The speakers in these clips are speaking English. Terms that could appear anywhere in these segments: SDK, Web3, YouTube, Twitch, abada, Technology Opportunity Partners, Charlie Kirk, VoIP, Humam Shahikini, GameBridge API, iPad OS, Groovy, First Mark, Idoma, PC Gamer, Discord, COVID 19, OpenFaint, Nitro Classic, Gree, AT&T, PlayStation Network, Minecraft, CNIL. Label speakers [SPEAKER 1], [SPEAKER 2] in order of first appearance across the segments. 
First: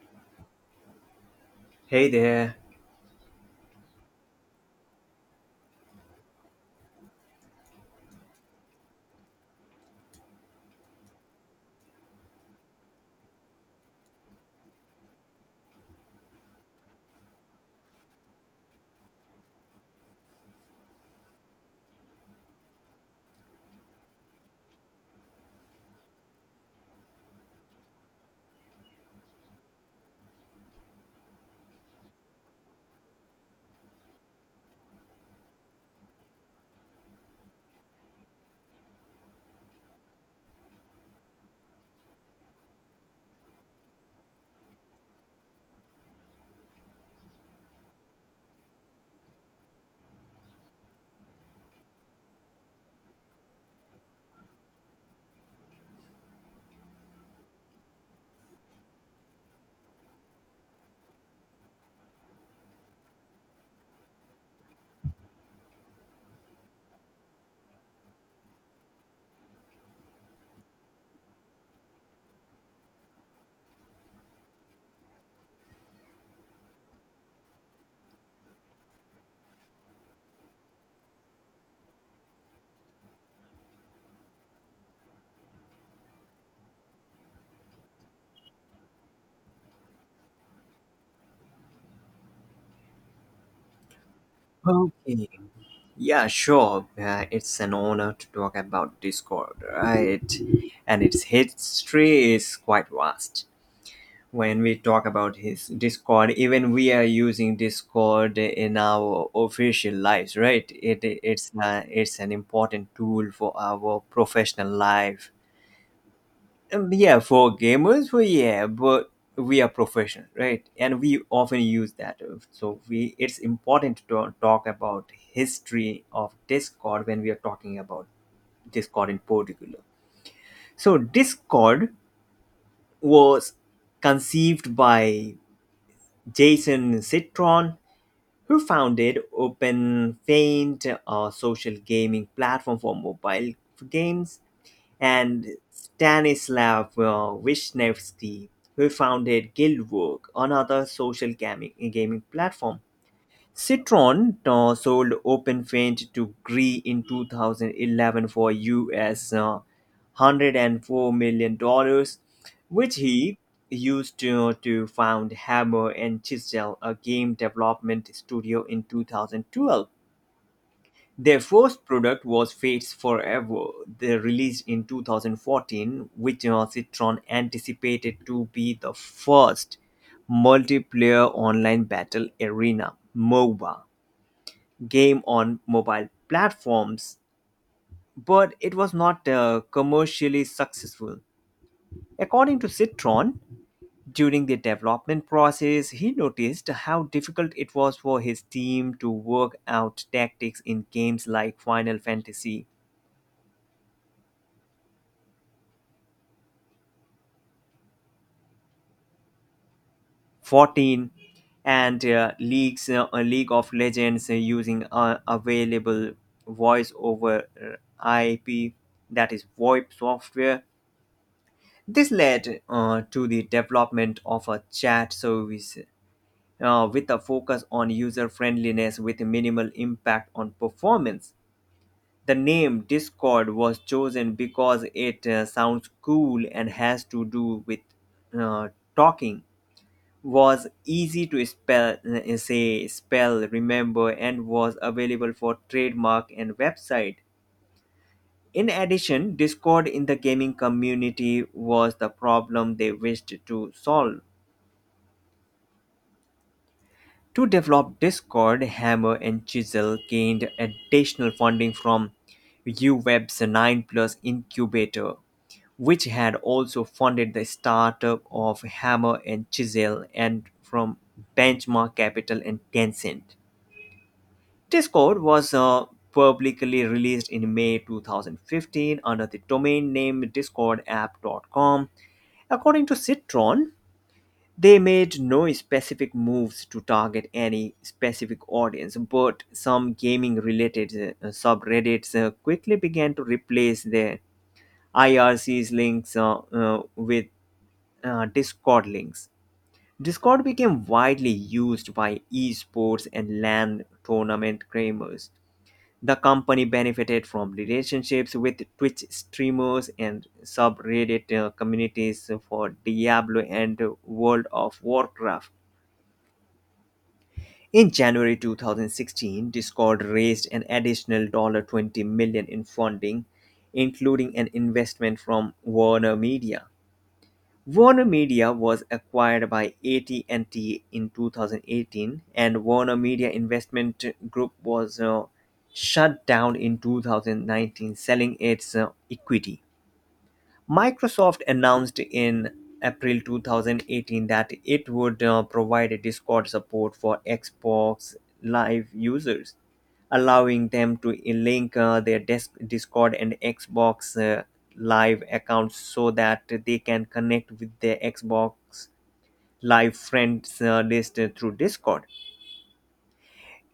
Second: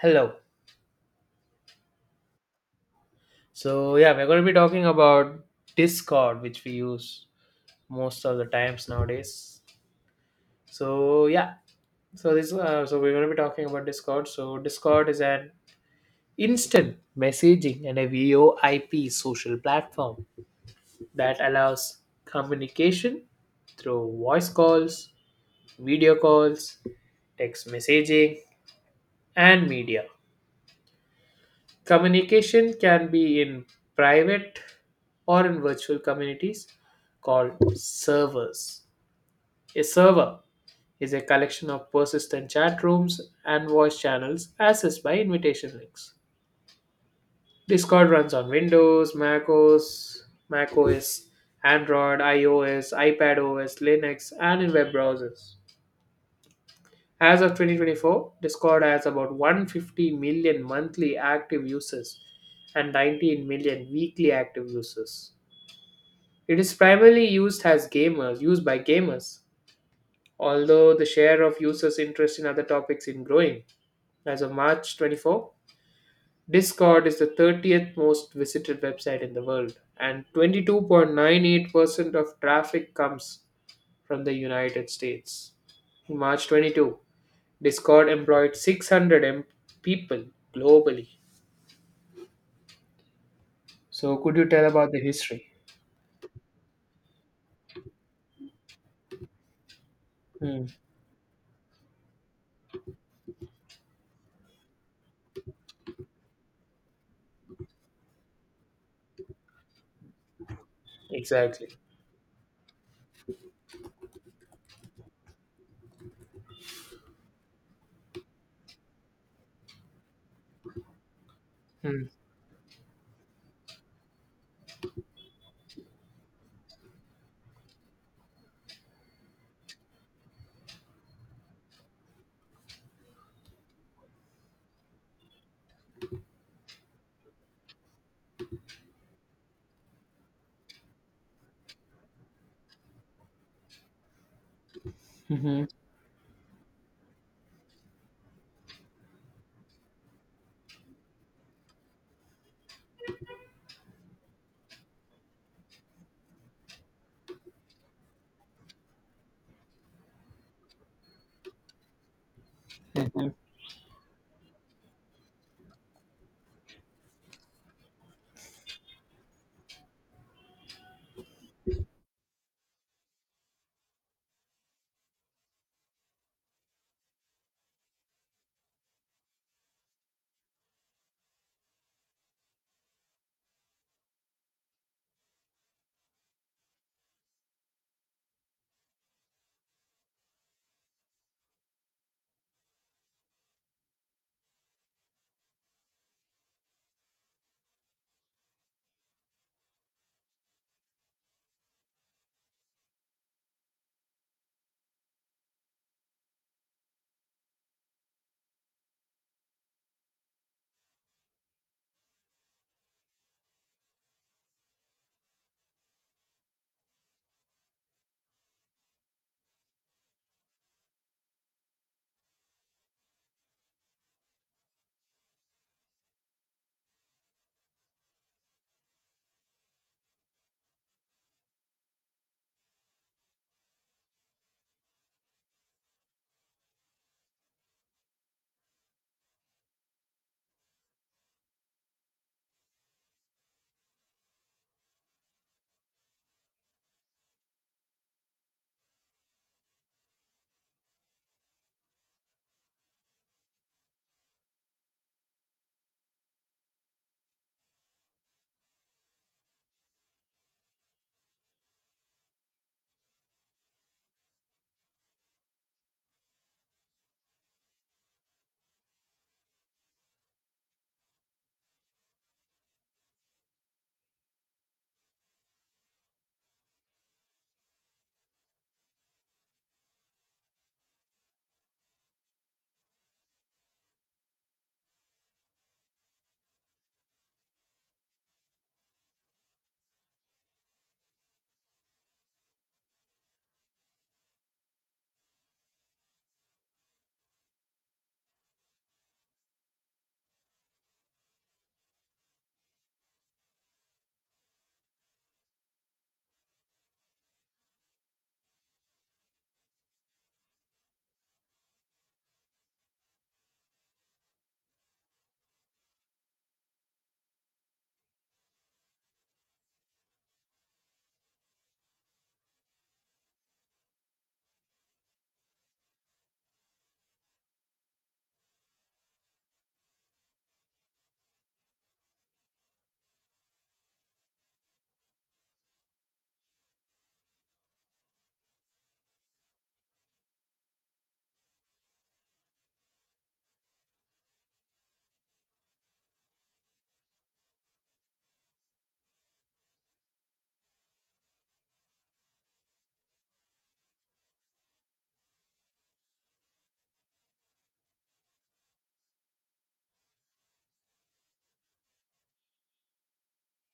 [SPEAKER 1] Hello.
[SPEAKER 2] Hey there.
[SPEAKER 1] So yeah, we're going to be talking about Discord, which we use most of the times nowadays. So yeah, so we're going to be talking about Discord. So Discord is an instant messaging and a VoIP social platform that allows communication through voice calls, video calls, text messaging, and media. Communication can be in private or in virtual communities called servers. A server is a collection of persistent chat rooms and voice channels accessed by invitation links. Discord runs on Windows, Mac OS, Android, iOS, iPad OS, Linux, and in web browsers. As of 2024, Discord has about 150 million monthly active users and 19 million weekly active users. It is primarily used by gamers, although the share of users interest in other topics is growing. As of March 24, Discord is the 30th most visited website in the world, and 22.98% of traffic comes from the United States. In March 22, Discord employed 600 people globally. So, could you tell about the
[SPEAKER 2] Okay.
[SPEAKER 1] history?
[SPEAKER 2] Yeah, sure. It's an honor to talk about Discord, right?
[SPEAKER 1] Hmm.
[SPEAKER 2] And its history is quite vast. When we talk about his Discord, even we are using Discord in our official lives, right? It it's
[SPEAKER 1] Exactly.
[SPEAKER 2] uh, it's an important tool for our professional life. Yeah, for gamers, well, yeah, but we are professional, right? And we often use
[SPEAKER 1] Hmm.
[SPEAKER 2] that. So it's important to talk about history of Discord when we are talking about Discord in particular. So Discord was conceived by Jason Citron, who founded OpenFaint, a social gaming platform for mobile games, and
[SPEAKER 1] Mhm.
[SPEAKER 2] Stanislav Vishnevsky, who founded Guildwork, another social gaming platform. Citron sold OpenFint to Gree in 2011 for US $104 million, which he used to found Hammer and Chisel, a game development studio in 2012. Their first product was Fates Forever, they released in 2014, which Citron anticipated to be the first multiplayer online battle arena MOBA game on mobile platforms, but it was not commercially successful. According to Citron, during the development process, he noticed how difficult it was for his team to work out tactics in games like Final Fantasy 14 and leagues a league of legends, using available voice over IP, that is, VoIP software. This led to the development of a chat service, with a focus on user friendliness with minimal impact on performance. The name Discord was chosen because it sounds cool, and has to do with uh, talking, was easy to spell, remember, and was available for trademark and website. In addition, Discord in the gaming community was the problem they wished to solve. To develop Discord, Hammer and Chisel gained additional funding from uweb's 9 plus incubator, which had also funded the startup of Hammer and Chisel, and from Benchmark Capital and Tencent. Discord was publicly released in May 2015 under the domain name discordapp.com. According to Citron, they made no specific moves to target any specific audience, but some gaming related subreddits quickly began to replace their IRC's links with Discord links. Discord became widely used by esports and LAN tournament gamers. The company benefited from relationships with Twitch streamers and subreddit communities for Diablo and World of Warcraft. In January 2016, Discord raised an additional $20 million dollars in funding, including an investment from Warner Media. Warner Media was acquired by AT&T in 2018, and Warner Media Investment Group was shut down in 2019, selling its equity. Microsoft announced in April 2018 that it would provide a Discord support for Xbox Live users, allowing them to link their Discord and Xbox Live accounts, so that they can connect with their Xbox Live friends list through Discord.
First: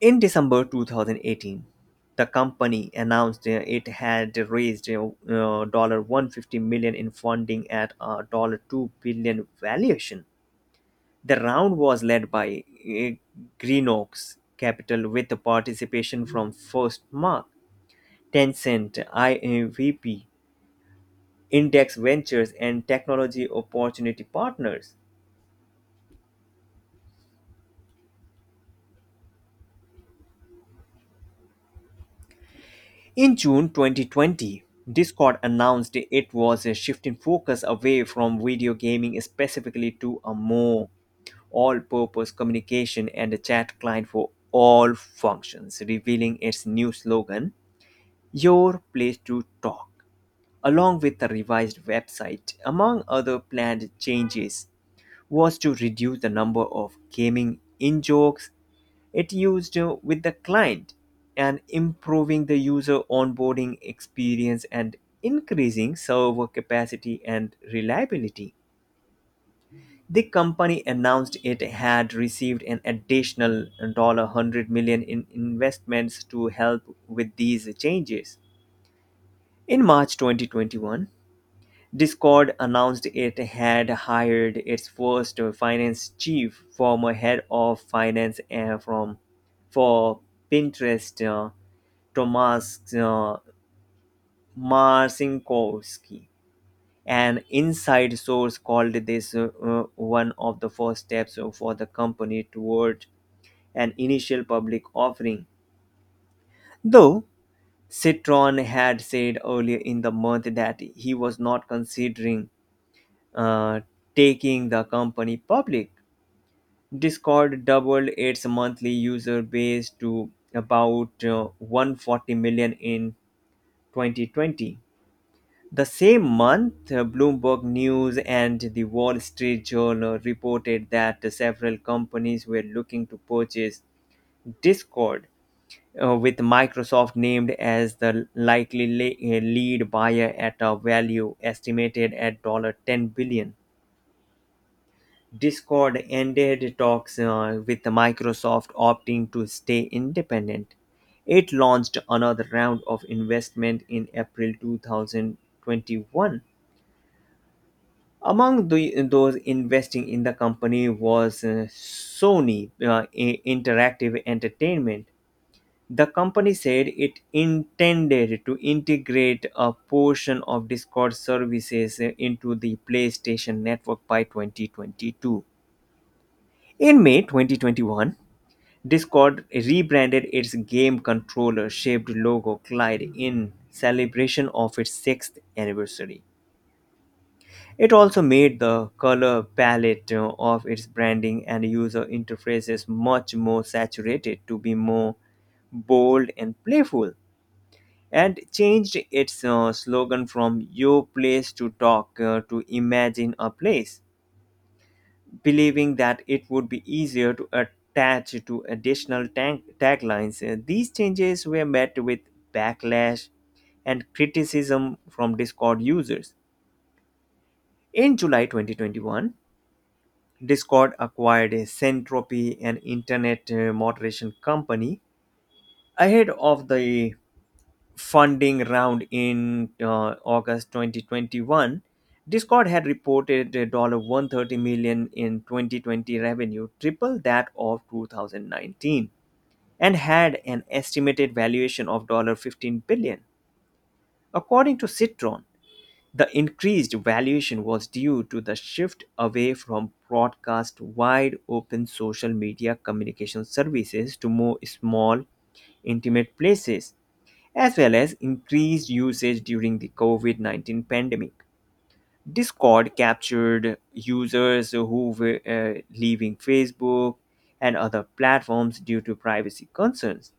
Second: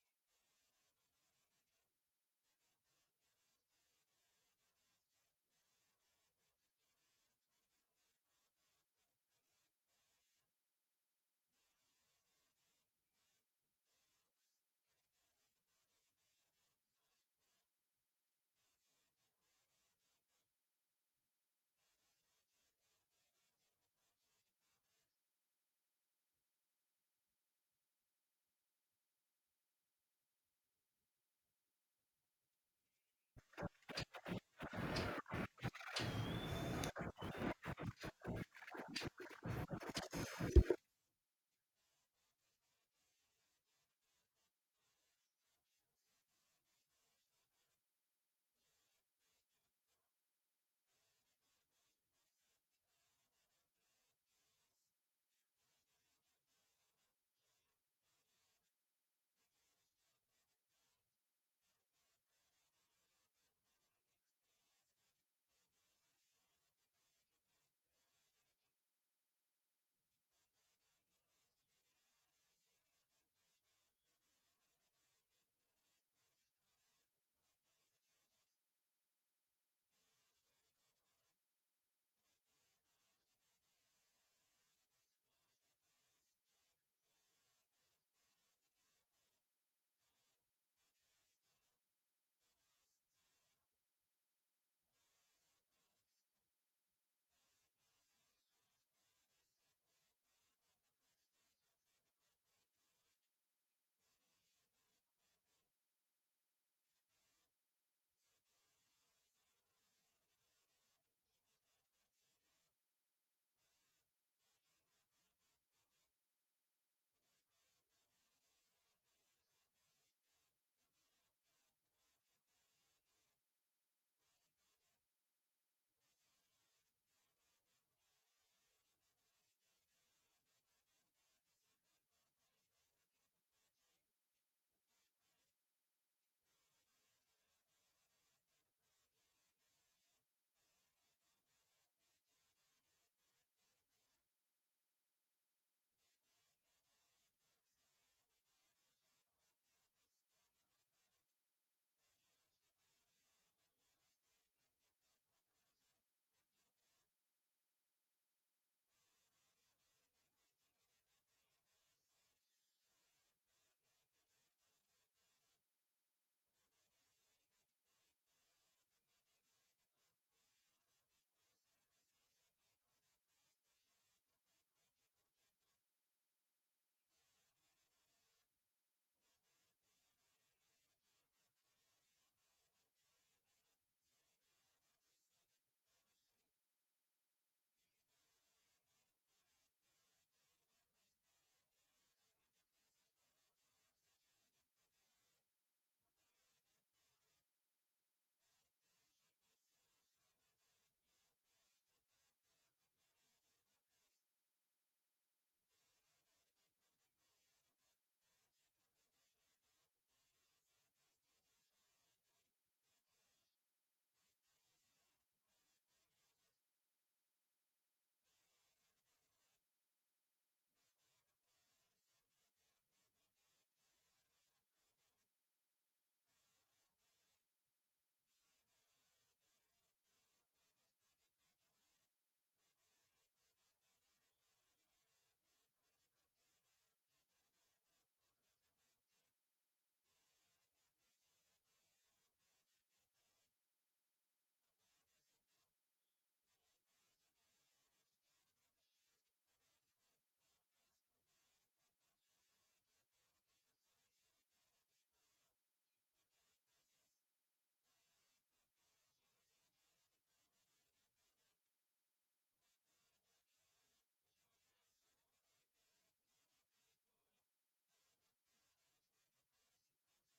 [SPEAKER 2] In December 2018, the company announced it had raised $150 in funding at a $2 billion valuation. The round was led by Green Oaks Capital, with the participation from First Mark, Tencent, IAVP, Index Ventures, and Technology Opportunity Partners. In June 2020, Discord announced it was shifting focus away from video gaming specifically, to a more all purpose communication and chat client for all functions, revealing its new slogan, Your Place to Talk. Along with the revised website, among other planned changes, was to reduce the number of gaming in jokes it used with the client, and improving the user onboarding experience, and increasing server capacity and reliability. The company announced it had received an additional $100 in investments to help with these changes. In March 2021, Discord announced it had hired its first finance chief, former head of finance from for Pinterest, Tomas Marcinkovsky. An inside source called this one of the first steps for the company toward an initial public offering. Though Citron had said earlier in the month that he was not considering uh, taking the company public, Discord doubled its monthly user base to about 140 million in 2020. The same month, Bloomberg News and the Wall Street Journal reported that several companies were looking to purchase Discord, with Microsoft named as the likely lead buyer at a value estimated at $10 billion. Discord ended talks with Microsoft, opting to stay independent. It launched another round of investment in April 2021. Among those investing in the company was Sony Interactive Entertainment. The company said it intended to integrate a portion of Discord services into the PlayStation Network by 2022. In May 2021, Discord rebranded its game controller shaped logo Clyde in celebration of its sixth anniversary. It also made the color palette of its branding and user interfaces much more saturated, to be more bold and playful, and changed its slogan from Your Place to Talk to Imagine a Place, believing that it would be easier to attach to additional taglines. These changes were met with backlash and criticism from Discord users. In July 2021, Discord acquired a Centropy, an internet moderation company, ahead of the funding round in August 2021. Discord had reported $130 in 2020 revenue, triple that of 2019, and had an estimated valuation of $15 billion. According to Citron, the increased valuation was due to the shift away from broadcast wide open social media communication services to more small, intimate places, as well as increased usage during the COVID-19 pandemic. Discord captured users who were leaving Facebook and other platforms due to privacy concerns.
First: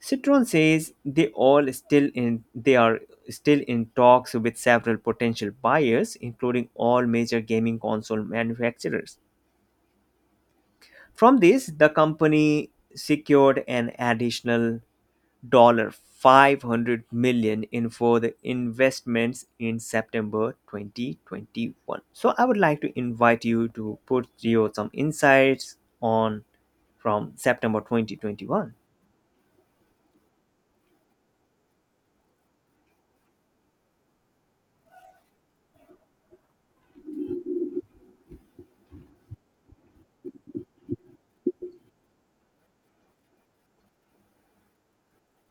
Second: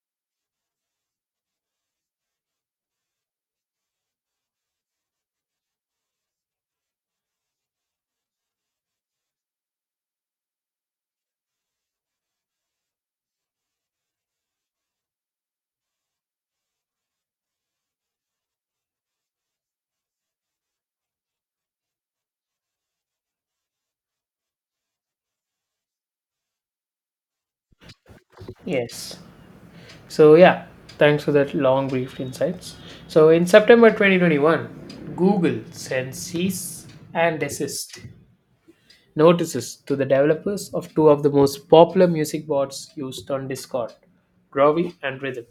[SPEAKER 2] Citron says they are still in talks with several potential buyers, including all major gaming console manufacturers. From this, the company secured an additional $500 million in further investments in September 2021. So I would like to invite you to put your some insights on from September 2021.
[SPEAKER 1] Yes. So yeah, thanks for that long brief insights. So, in September 2021, Google sent cease and desist notices to the developers of two of the most popular music bots used on Discord, Groovy and Rhythm,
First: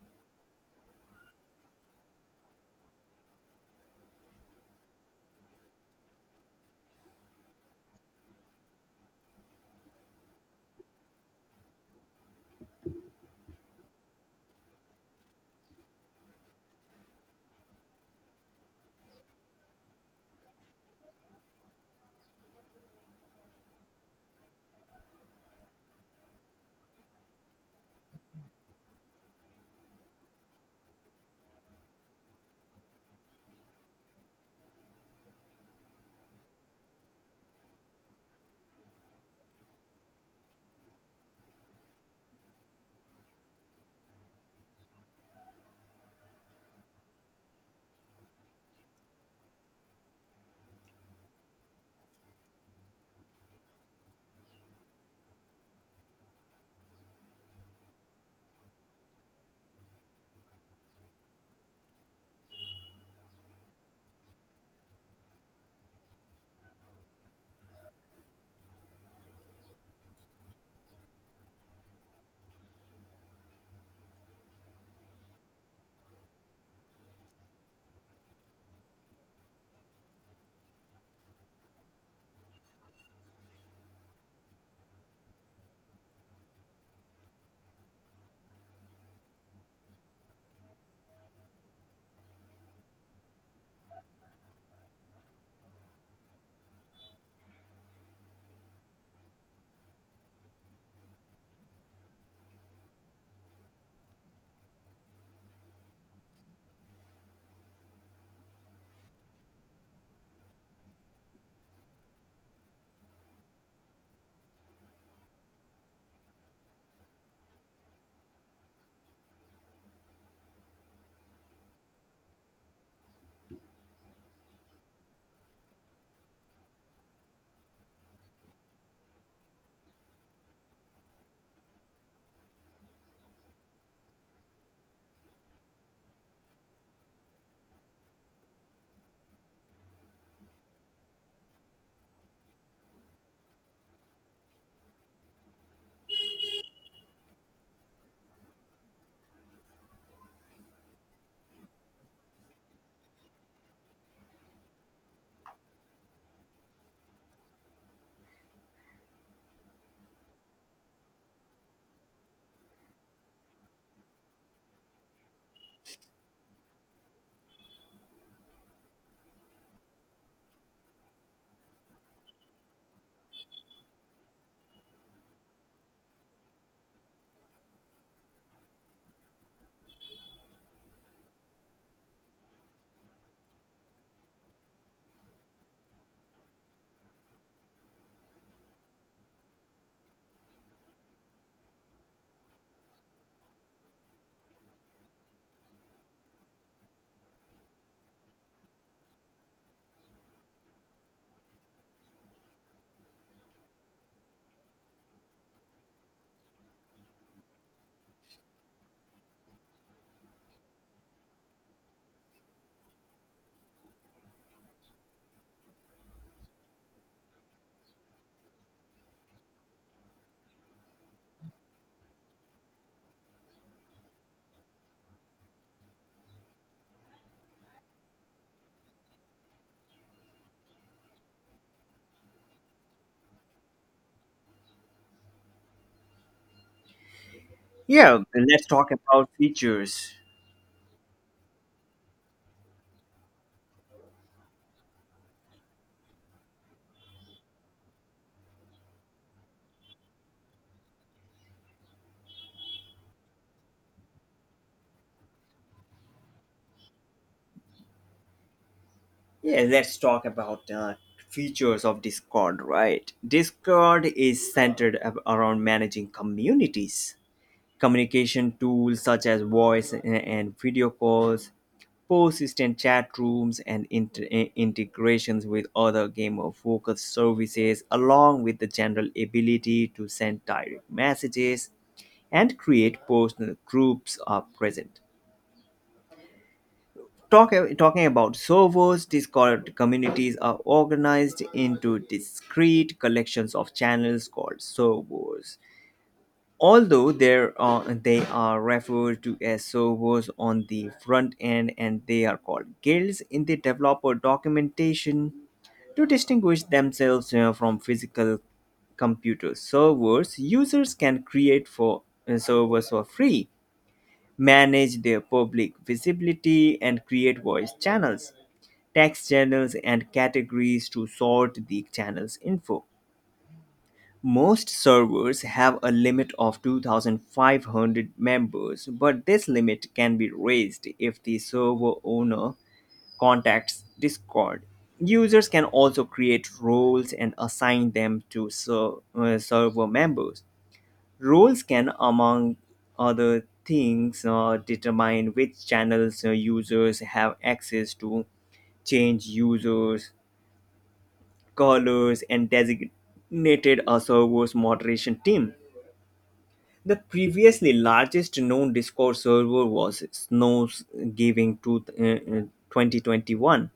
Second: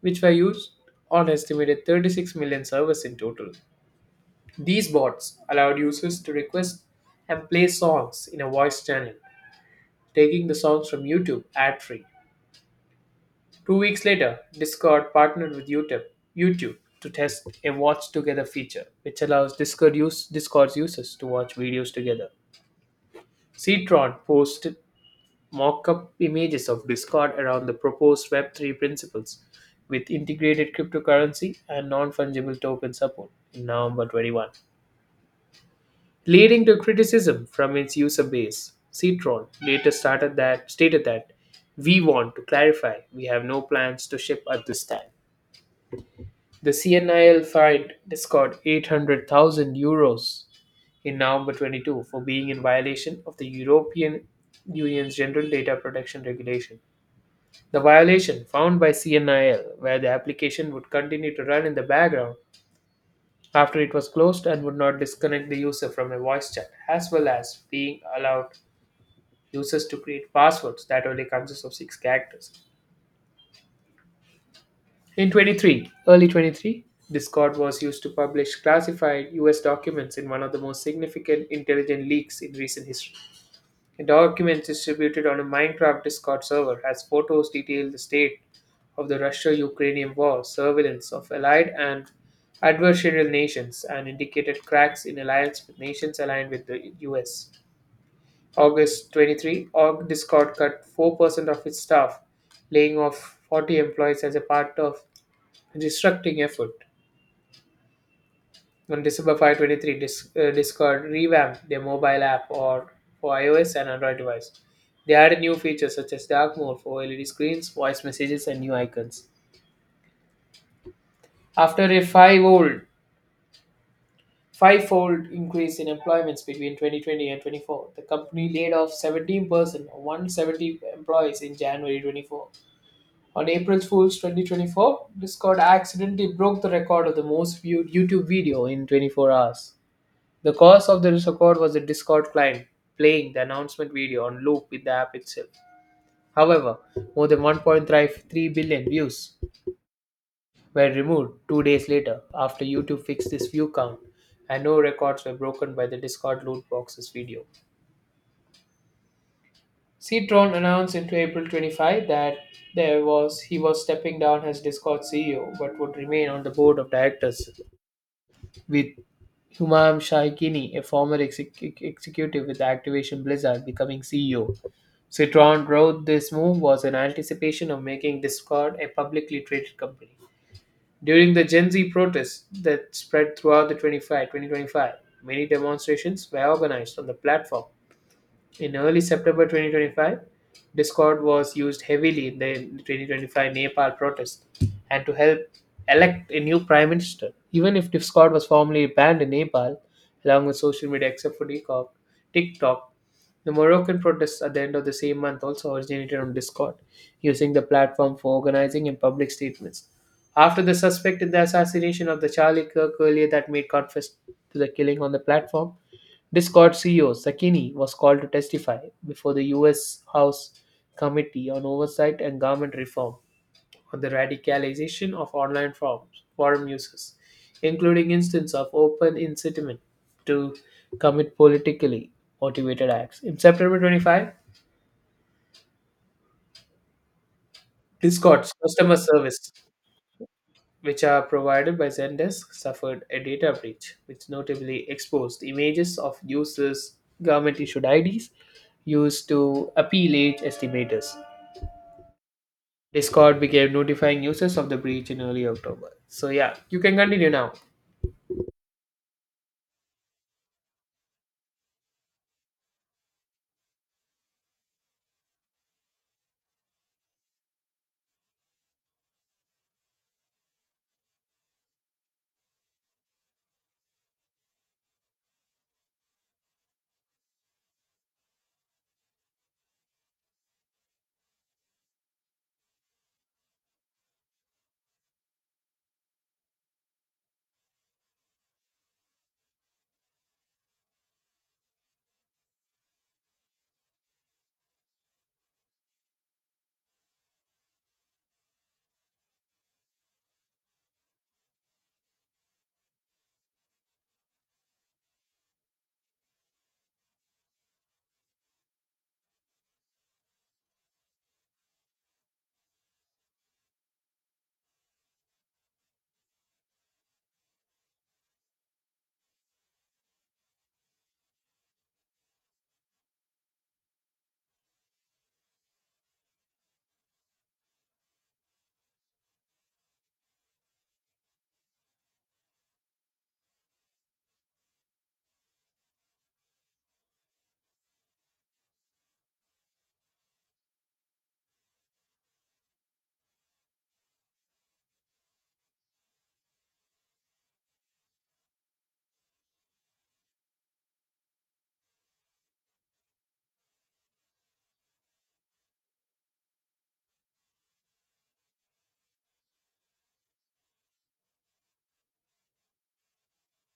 [SPEAKER 1] which were used on estimated 36 million servers in total. These bots allowed users to request and play songs in a voice channel, taking the songs from YouTube ad free. 2 weeks later, Discord partnered with YouTube, YouTube to test a watch together feature, which allows Discord's users to watch videos together. Ctron posted mock up images of Discord around the proposed Web3 principles with integrated cryptocurrency and non fungible token support in November 21, leading to criticism from its user base. Citron later started that stated that we want to clarify we have no plans to ship at this time. The CNIL fined Discord €800,000 in November 22 for being in violation of the European Union's General Data Protection Regulation. The violation found by CNIL, where the application would continue to run in the background after it was closed and would not disconnect the user from a voice chat, as well as being allowed users to create passwords that only consist of six characters. Early 23, Discord was used to publish classified US documents in one of the most significant intelligence leaks in recent history. The documents distributed on a Minecraft Discord server has photos detail the state of the Russia-Ukrainian war, surveillance of allied and adversarial nations, and indicated cracks in alliance with nations aligned with the US. August 23, Org Discord cut 4% of its staff, laying off 40 employees as a part of restructuring effort. On December 5, 23, Discord revamped their mobile app or for iOS and Android device. They added new features such as dark mode for LED screens, voice messages, and new icons. After a five-fold increase in employments between 2020 and 24, the company laid off 17% or 170 employees in January 24. On April Fool's 2024, Discord accidentally broke the record of the most viewed YouTube video in 24 hours. The cause of the record was the Discord client playing the announcement video on loop in the app itself. However, more than 1.33 billion views were removed 2 days later after YouTube fixed this view count, and no records were broken by the Discord loot boxes video. Citron announced in April 25 that there was he was stepping down as Discord CEO but would remain on the board of directors, with Humam Shahikini, a former executive with Activation Blizzard, becoming CEO. Citron wrote this move was in anticipation of making Discord a publicly traded company. During the Gen Z protests that spread throughout the 2025, many demonstrations were organized on the platform in early September 2025. Discord was used heavily in the 2025 Nepal protest and to help elect a new prime minister. Even if Discord was formally banned in Nepal, along with social media except for TikTok, TikTok, the Moroccan protests at the end of the same month also originated on Discord, using the platform for organizing and public statements. After the suspect in the assassination of the Charlie Kirk earlier that made confess to the killing on the platform, Discord CEO Sakini was called to testify before the U.S. House Committee on Oversight and Government Reform on the radicalization of online forum users, including instances of open incitement to commit politically motivated acts. In September 25,
[SPEAKER 2] Yeah,
[SPEAKER 1] Discord's
[SPEAKER 2] let's talk
[SPEAKER 1] customer
[SPEAKER 2] about
[SPEAKER 1] service,
[SPEAKER 2] features.
[SPEAKER 1] which are provided by Zendesk, suffered a data breach, which notably exposed images of users' government issued IDs used to appeal age estimators. Discord began notifying users of the breach in early October. So, yeah, you can continue now.
[SPEAKER 2] Yeah, let's talk about features of Discord, right? Discord is centered around managing communities, communication tools such as voice and video calls, persistent chat rooms, and integrations with other game of focus services, along with the general ability to send direct messages and create personal groups are present. Talking about servers, Discord communities are organized into discrete collections of channels called servers. Although they are referred to as servers on the front end, and they are called guilds in the developer documentation to distinguish themselves from physical computer servers. Users can create for servers for free, manage their public visibility, and create voice channels, text channels, and categories to sort the channel's info. Most servers have a limit of 2500 members, but this limit can be raised if the server owner contacts Discord. Users can also create roles and assign them to server members. Roles can, among other things, determine which channels users have access to, change users, colors, and designated a server's moderation team. The previously largest known Discord server was Snow's Giving to, 2021,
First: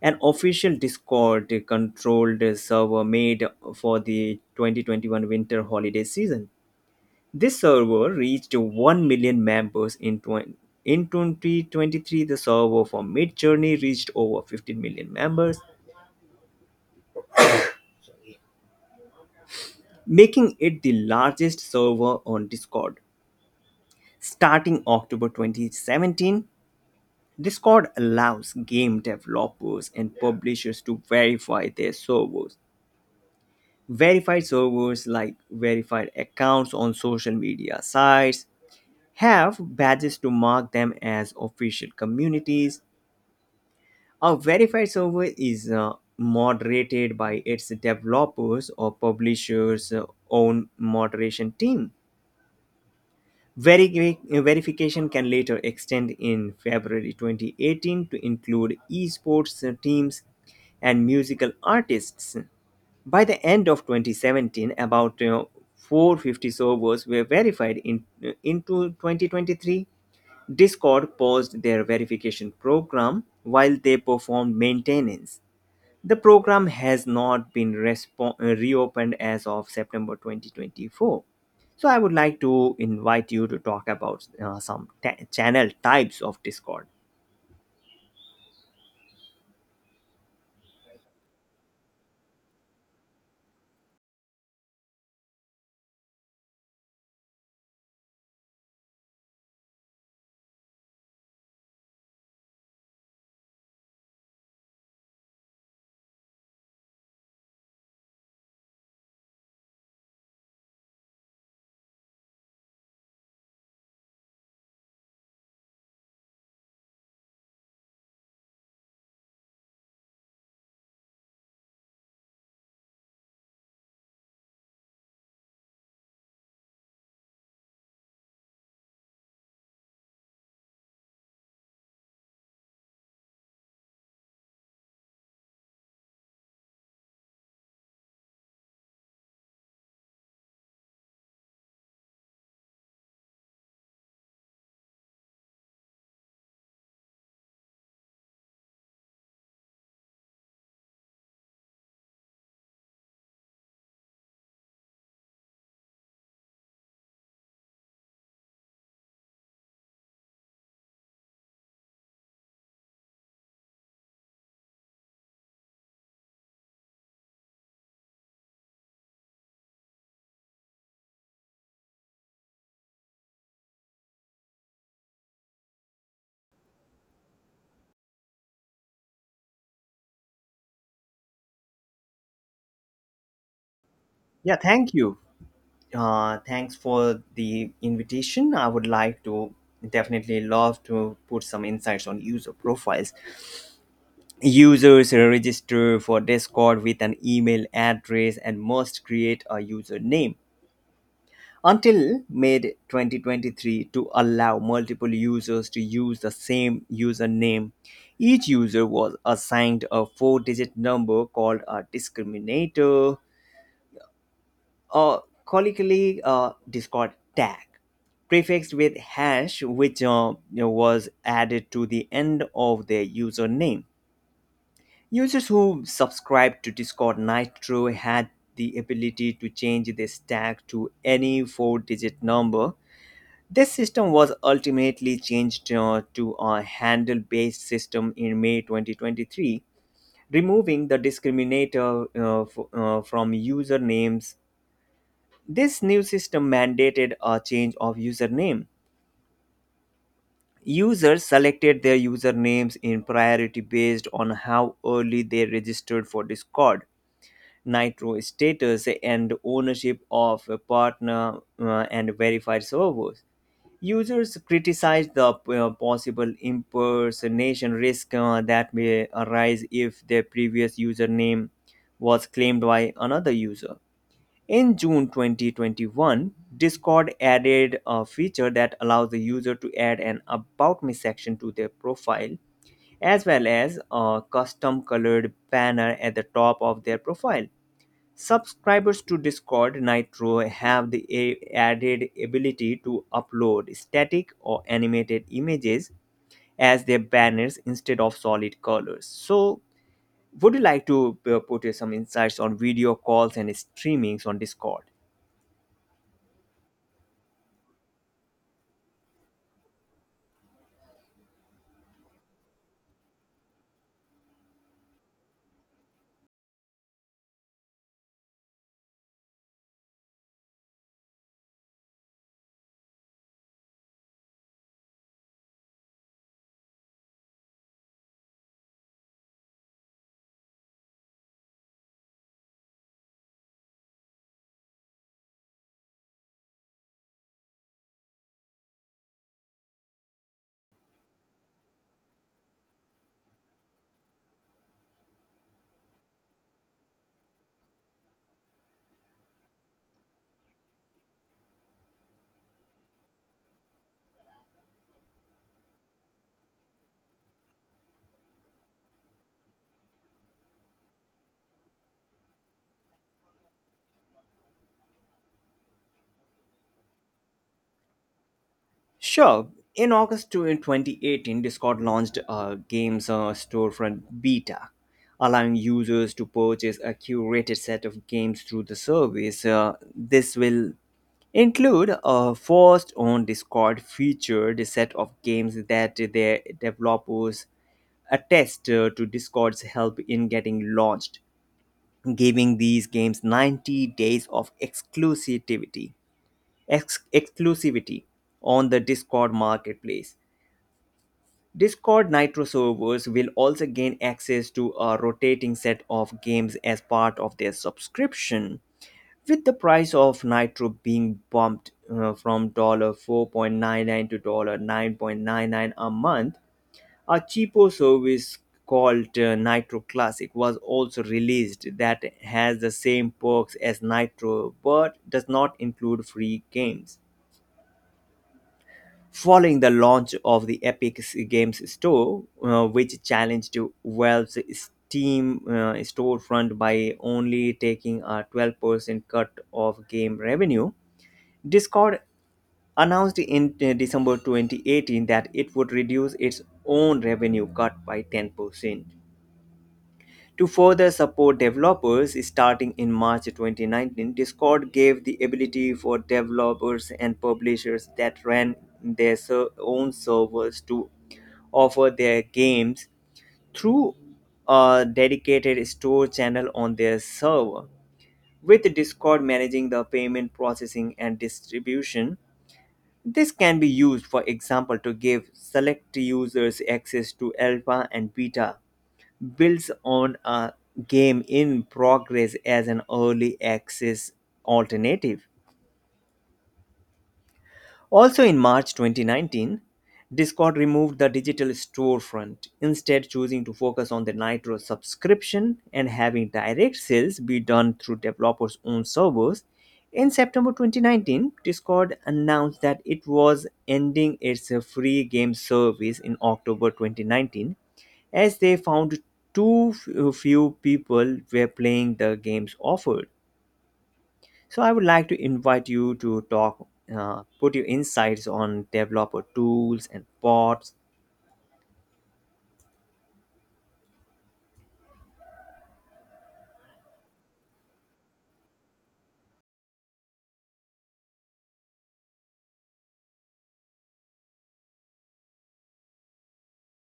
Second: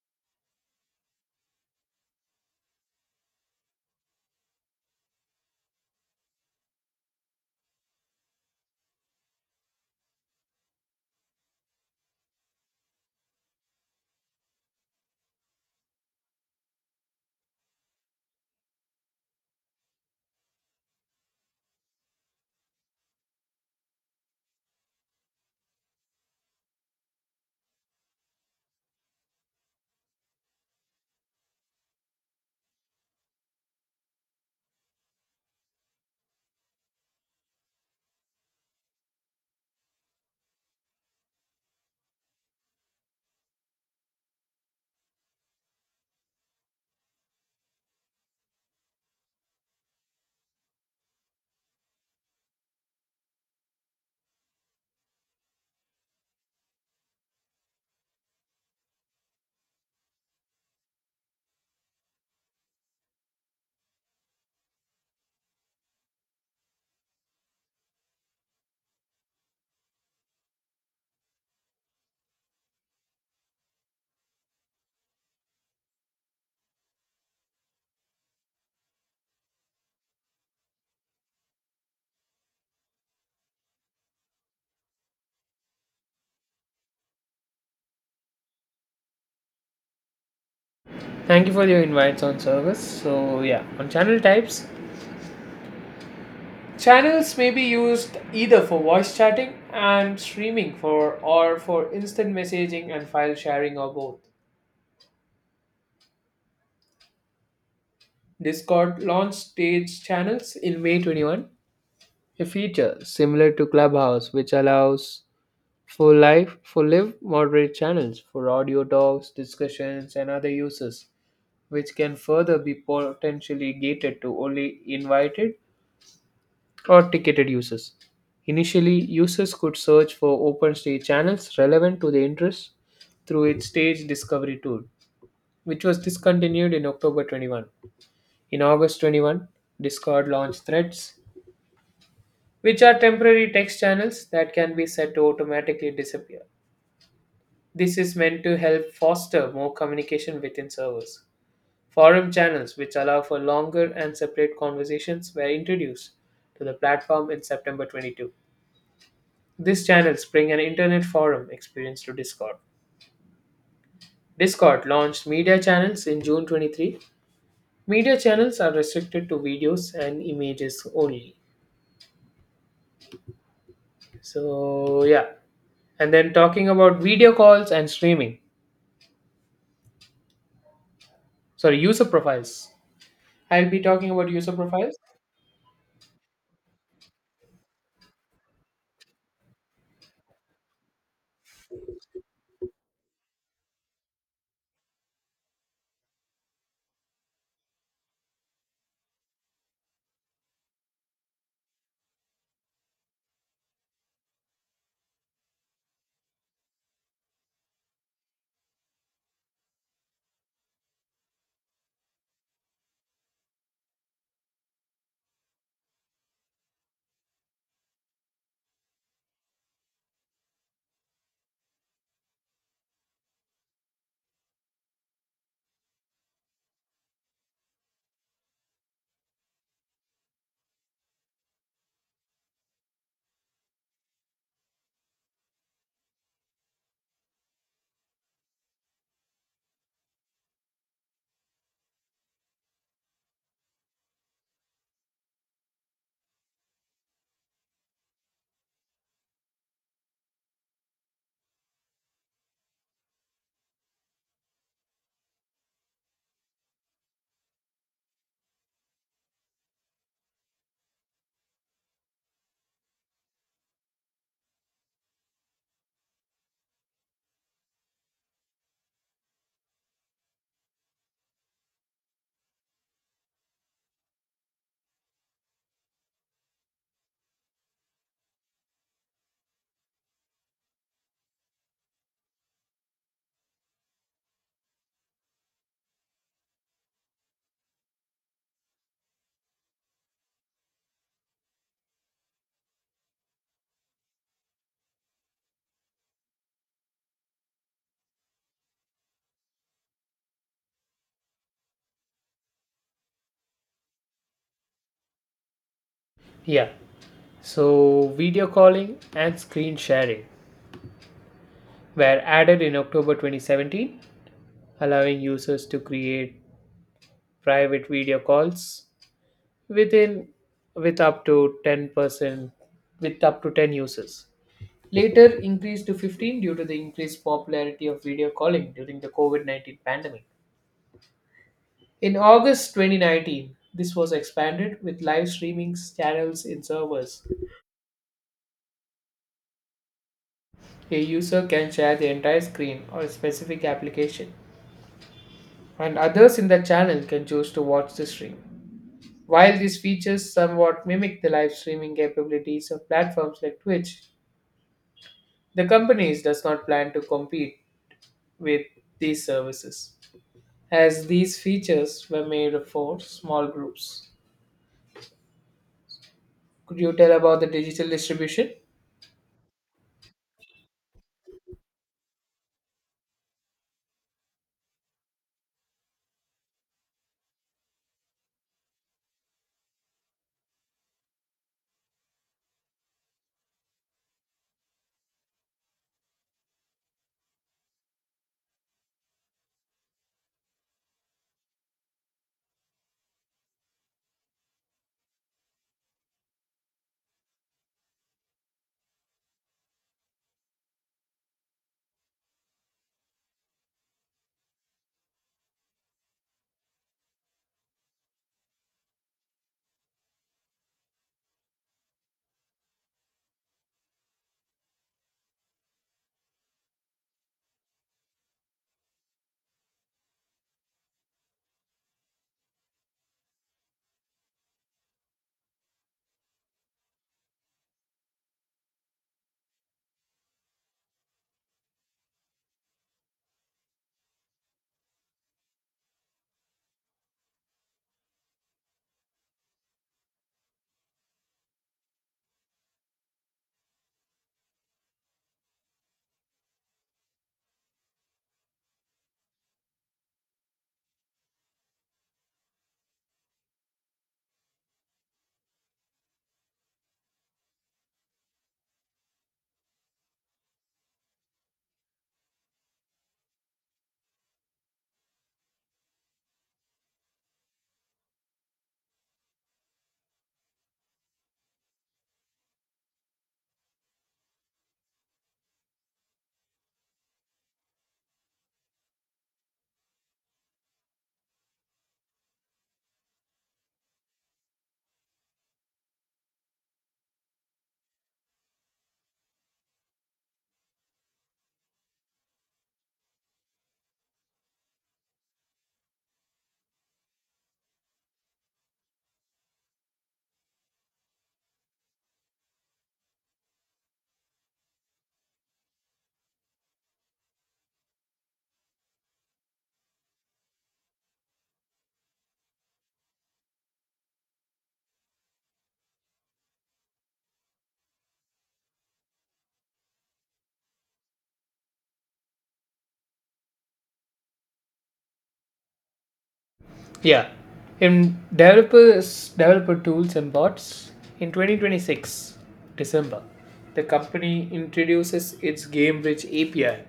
[SPEAKER 2] an official Discord controlled server made for the 2021 winter holiday season. This server reached 1 million members in in 2023. The server for Midjourney reached over 15 million members, making it the largest server on Discord. Starting October 2017, Discord allows game developers and publishers to verify their servers. Verified servers, like verified accounts on social media sites, have badges to mark them as official communities. A verified server is moderated by its developers or publishers' own moderation team. Veri- verification can later extend in February 2018 to include esports teams and musical artists. By the end of 2017, about 450 servers were verified into 2023. Discord paused their verification program while they performed maintenance. The program has not been reopened as of September 2024. So, I would like to invite you to talk about some channel types of Discord.
[SPEAKER 1] Thank you for your invites on service. So, yeah, on channel types, channels may be used either for voice chatting and streaming for instant messaging and file sharing or both. Discord launched stage channels in May 21, a feature similar to Clubhouse, which allows for live moderate channels for audio talks, discussions, and other uses, which can further be potentially gated to only invited or ticketed users. Initially, users could search for open stage channels relevant to their interests through its stage discovery tool, which was discontinued in October 21. In August 21, Discord launched Threads, which are temporary text channels that can be set to automatically disappear. This is meant to help foster more communication within servers. Forum channels, which allow for longer and separate conversations, were introduced to the platform in September 22. These channels bring an internet forum experience to Discord. Discord launched media channels in June 23. Media channels are restricted to videos and images only. So, yeah. And then talking about video calls and streaming. Sorry user profiles I'll be talking about user
[SPEAKER 2] Yeah, thank
[SPEAKER 1] profiles.
[SPEAKER 2] you. Thanks for the invitation. I would like to definitely love to put some insights on user profiles. Users register for Discord with an email address and must create a username. Until May 2023 to allow multiple users to use the same username. Each user was assigned a four digit number called a discriminator, or colloquially Discord tag, prefixed with hash, which was added to the end of their username. Users who subscribed to Discord Nitro had the ability to change this tag to any four digit number. This system was ultimately changed to a handle based system in May 2023, removing the discriminator from usernames. This new system mandated a change of username. Users selected their usernames in priority based on how early they registered for Discord, Nitro status, and ownership of a partner and verified servers. Users criticized the possible impersonation risk that may arise if their previous username was claimed by another user. In June 2021, Discord added a feature that allows the user to add an About Me section to their profile, as well as a custom colored banner at the top of their profile. Subscribers to Discord Nitro have the added ability to upload static or animated images as their banners instead of solid colors. So, would you like to put some insights on video calls and streamings on Discord?
[SPEAKER 1] Yeah. So video calling and screen sharing were added in October 2017, allowing users to create private video calls within with up to 10% with up to 10 users, later increased to 15 due to the increased popularity of video calling during the COVID-19 pandemic. In August 2019, this was expanded with live streaming channels in servers. A user can share the entire screen or a specific application, and others in the channel can choose to watch the stream. While these features somewhat mimic the live streaming capabilities of platforms like Twitch, the companies does not plan to compete with these services, as these features were made for small groups. Could you tell about the digital distribution?
[SPEAKER 2] Sure. In August 2018, Discord launched a games storefront beta, allowing users to purchase a curated set of games through the service. This will include a first on Discord featured set of games that their developers attest to Discord's help in getting launched, giving these games 90 days of exclusivity on the Discord marketplace. Discord Nitro servers will also gain access to a rotating set of games as part of their subscription, with the price of Nitro being bumped from $4 to $9 a month. A cheapo service called Nitro Classic was also released that has the same perks as Nitro but does not include free games. Following the launch of the Epic Games Store, which challenged Valve's Steam storefront by only taking a 12% cut of game revenue, Discord announced in December 2018 that it would reduce its own revenue cut by 10%. To further support developers, starting in March 2019, Discord gave the ability for developers and publishers that ran own servers to offer their games through a dedicated store channel on their server. With Discord managing the payment processing and distribution, this can be used, for example, to give select users access to alpha and beta, builds on a game in progress as an early access alternative. Also in March 2019, Discord removed the digital storefront, instead, choosing to focus on the Nitro subscription and having direct sales be done through developers' own servers. In September 2019, Discord announced that it was ending its free game service in October 2019 as they found few people were playing the games offered. So I would like to invite you to talk, put your insights on developer tools and bots.
[SPEAKER 1] Yeah. In developers developer tools and bots, in 2026 December, the company introduces its GameBridge API,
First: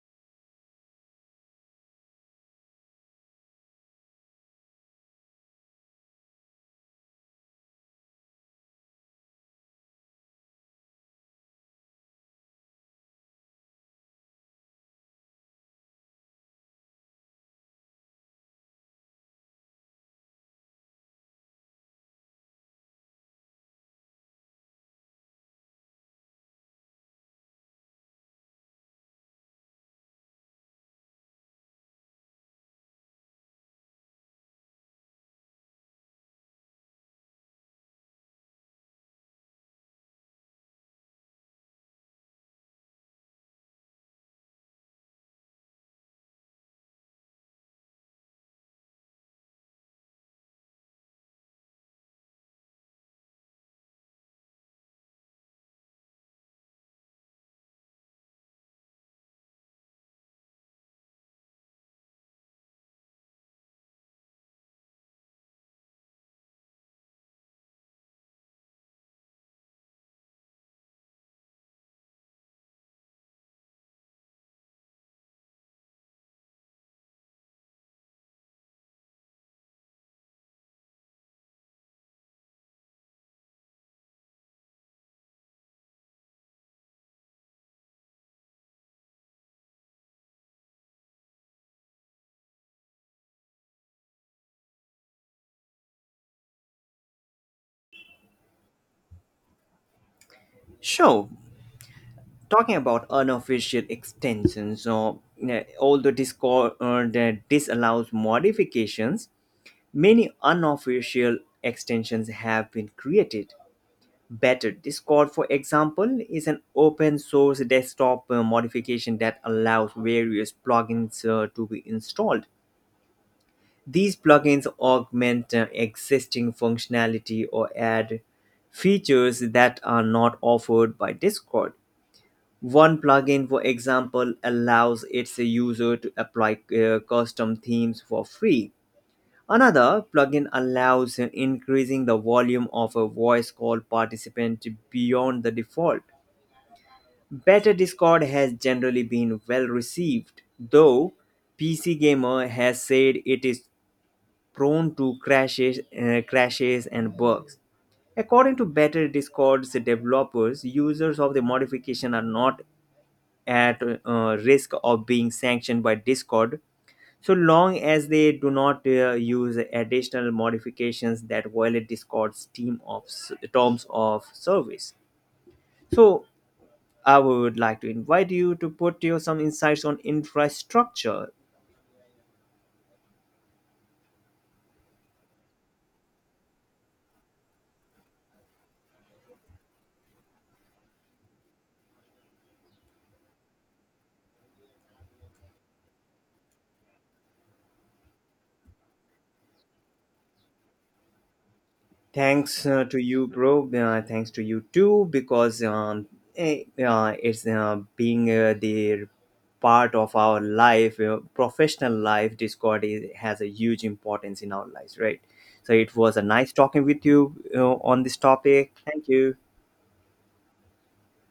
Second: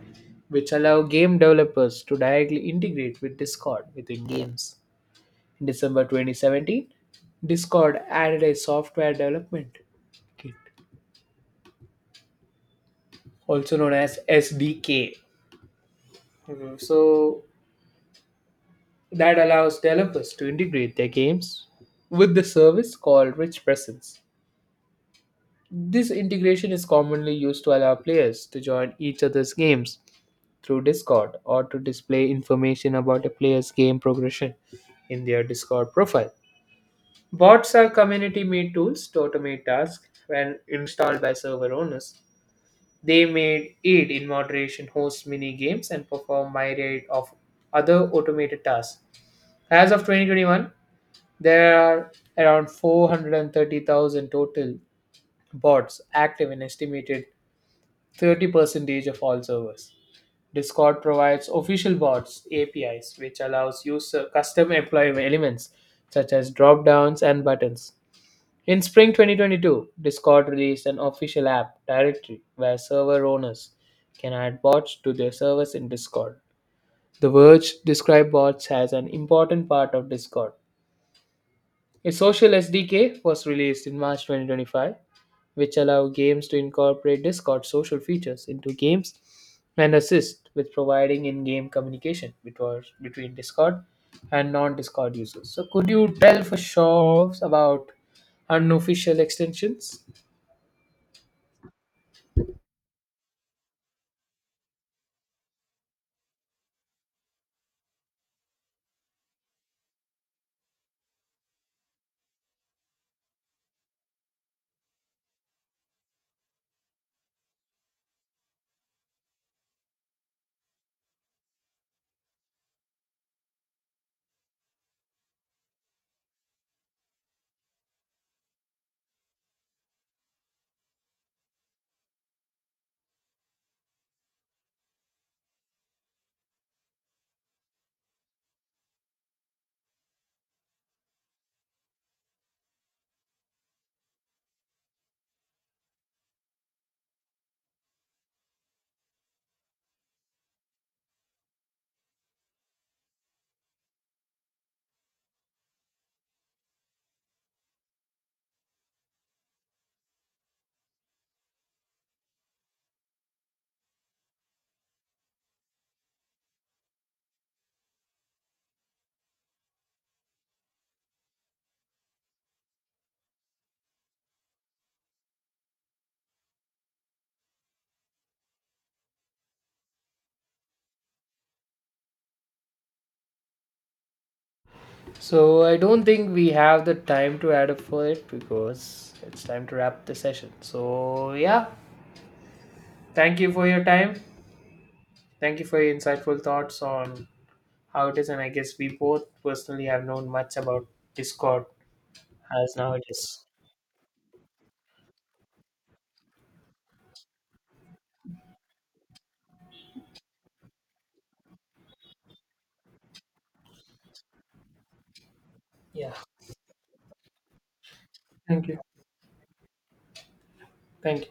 [SPEAKER 1] which allow game developers to directly integrate with Discord within games. In December 2017, Discord added a software development kit, also known as SDK. Mhm. So that allows developers to integrate their games with the service called Rich Presence. This integration is commonly used to allow players to join each other's games through Discord or to display information about a player's game progression in their Discord profile. Bots are community made tools to automate tasks when installed by server owners. They may aid in moderation, host mini games, and perform myriad of other automated tasks. As of 2021, there are around 430,000 total bots active and estimated 30% of all servers. Discord provides official bots APIs, which allows user custom employee elements such as drop downs and buttons. In spring 2022, Discord released an official app directory where server owners can add bots to their servers in Discord. The Verge described bots as an important part of Discord. A social SDK was released in March 2025, which allow games to incorporate Discord social features into games and assist with providing in game communication between Discord and non Discord users. So, could you tell for sure about unofficial extensions?
[SPEAKER 2] So talking about unofficial extensions, so although Discord that disallows modifications, many unofficial extensions have been created. Better Discord, for example, is an open source desktop modification that allows various plugins to be installed. These plugins augment existing functionality or add features that are not offered by Discord. One plugin, for example, allows its user to apply custom themes for free. Another plugin allows increasing the volume of a voice call participant beyond the default. Better Discord has generally been well received, though PC Gamer has said it is prone to crashes and bugs. According to Better Discord's developers, users of the modification are not at risk of being sanctioned by Discord so long as they do not use additional modifications that violate Discord's terms of service. So I would like to invite you to put your some insights on infrastructure.
[SPEAKER 1] So, I don't think we have the time to add up for it because it's time to wrap the session. So, yeah, thank you for your time. Thank you for your insightful thoughts on how it is, and I guess we both personally have known much about Discord
[SPEAKER 2] Thanks
[SPEAKER 1] as now,
[SPEAKER 2] to you,
[SPEAKER 1] nowadays.
[SPEAKER 2] bro. Thanks to you too, because it's being the part of our life, professional life. Has a huge importance in our lives, right? So it
[SPEAKER 1] Yeah.
[SPEAKER 2] was a nice talking with you on this
[SPEAKER 1] Thank
[SPEAKER 2] topic.
[SPEAKER 1] you.
[SPEAKER 2] Thank you.
[SPEAKER 1] Thank you.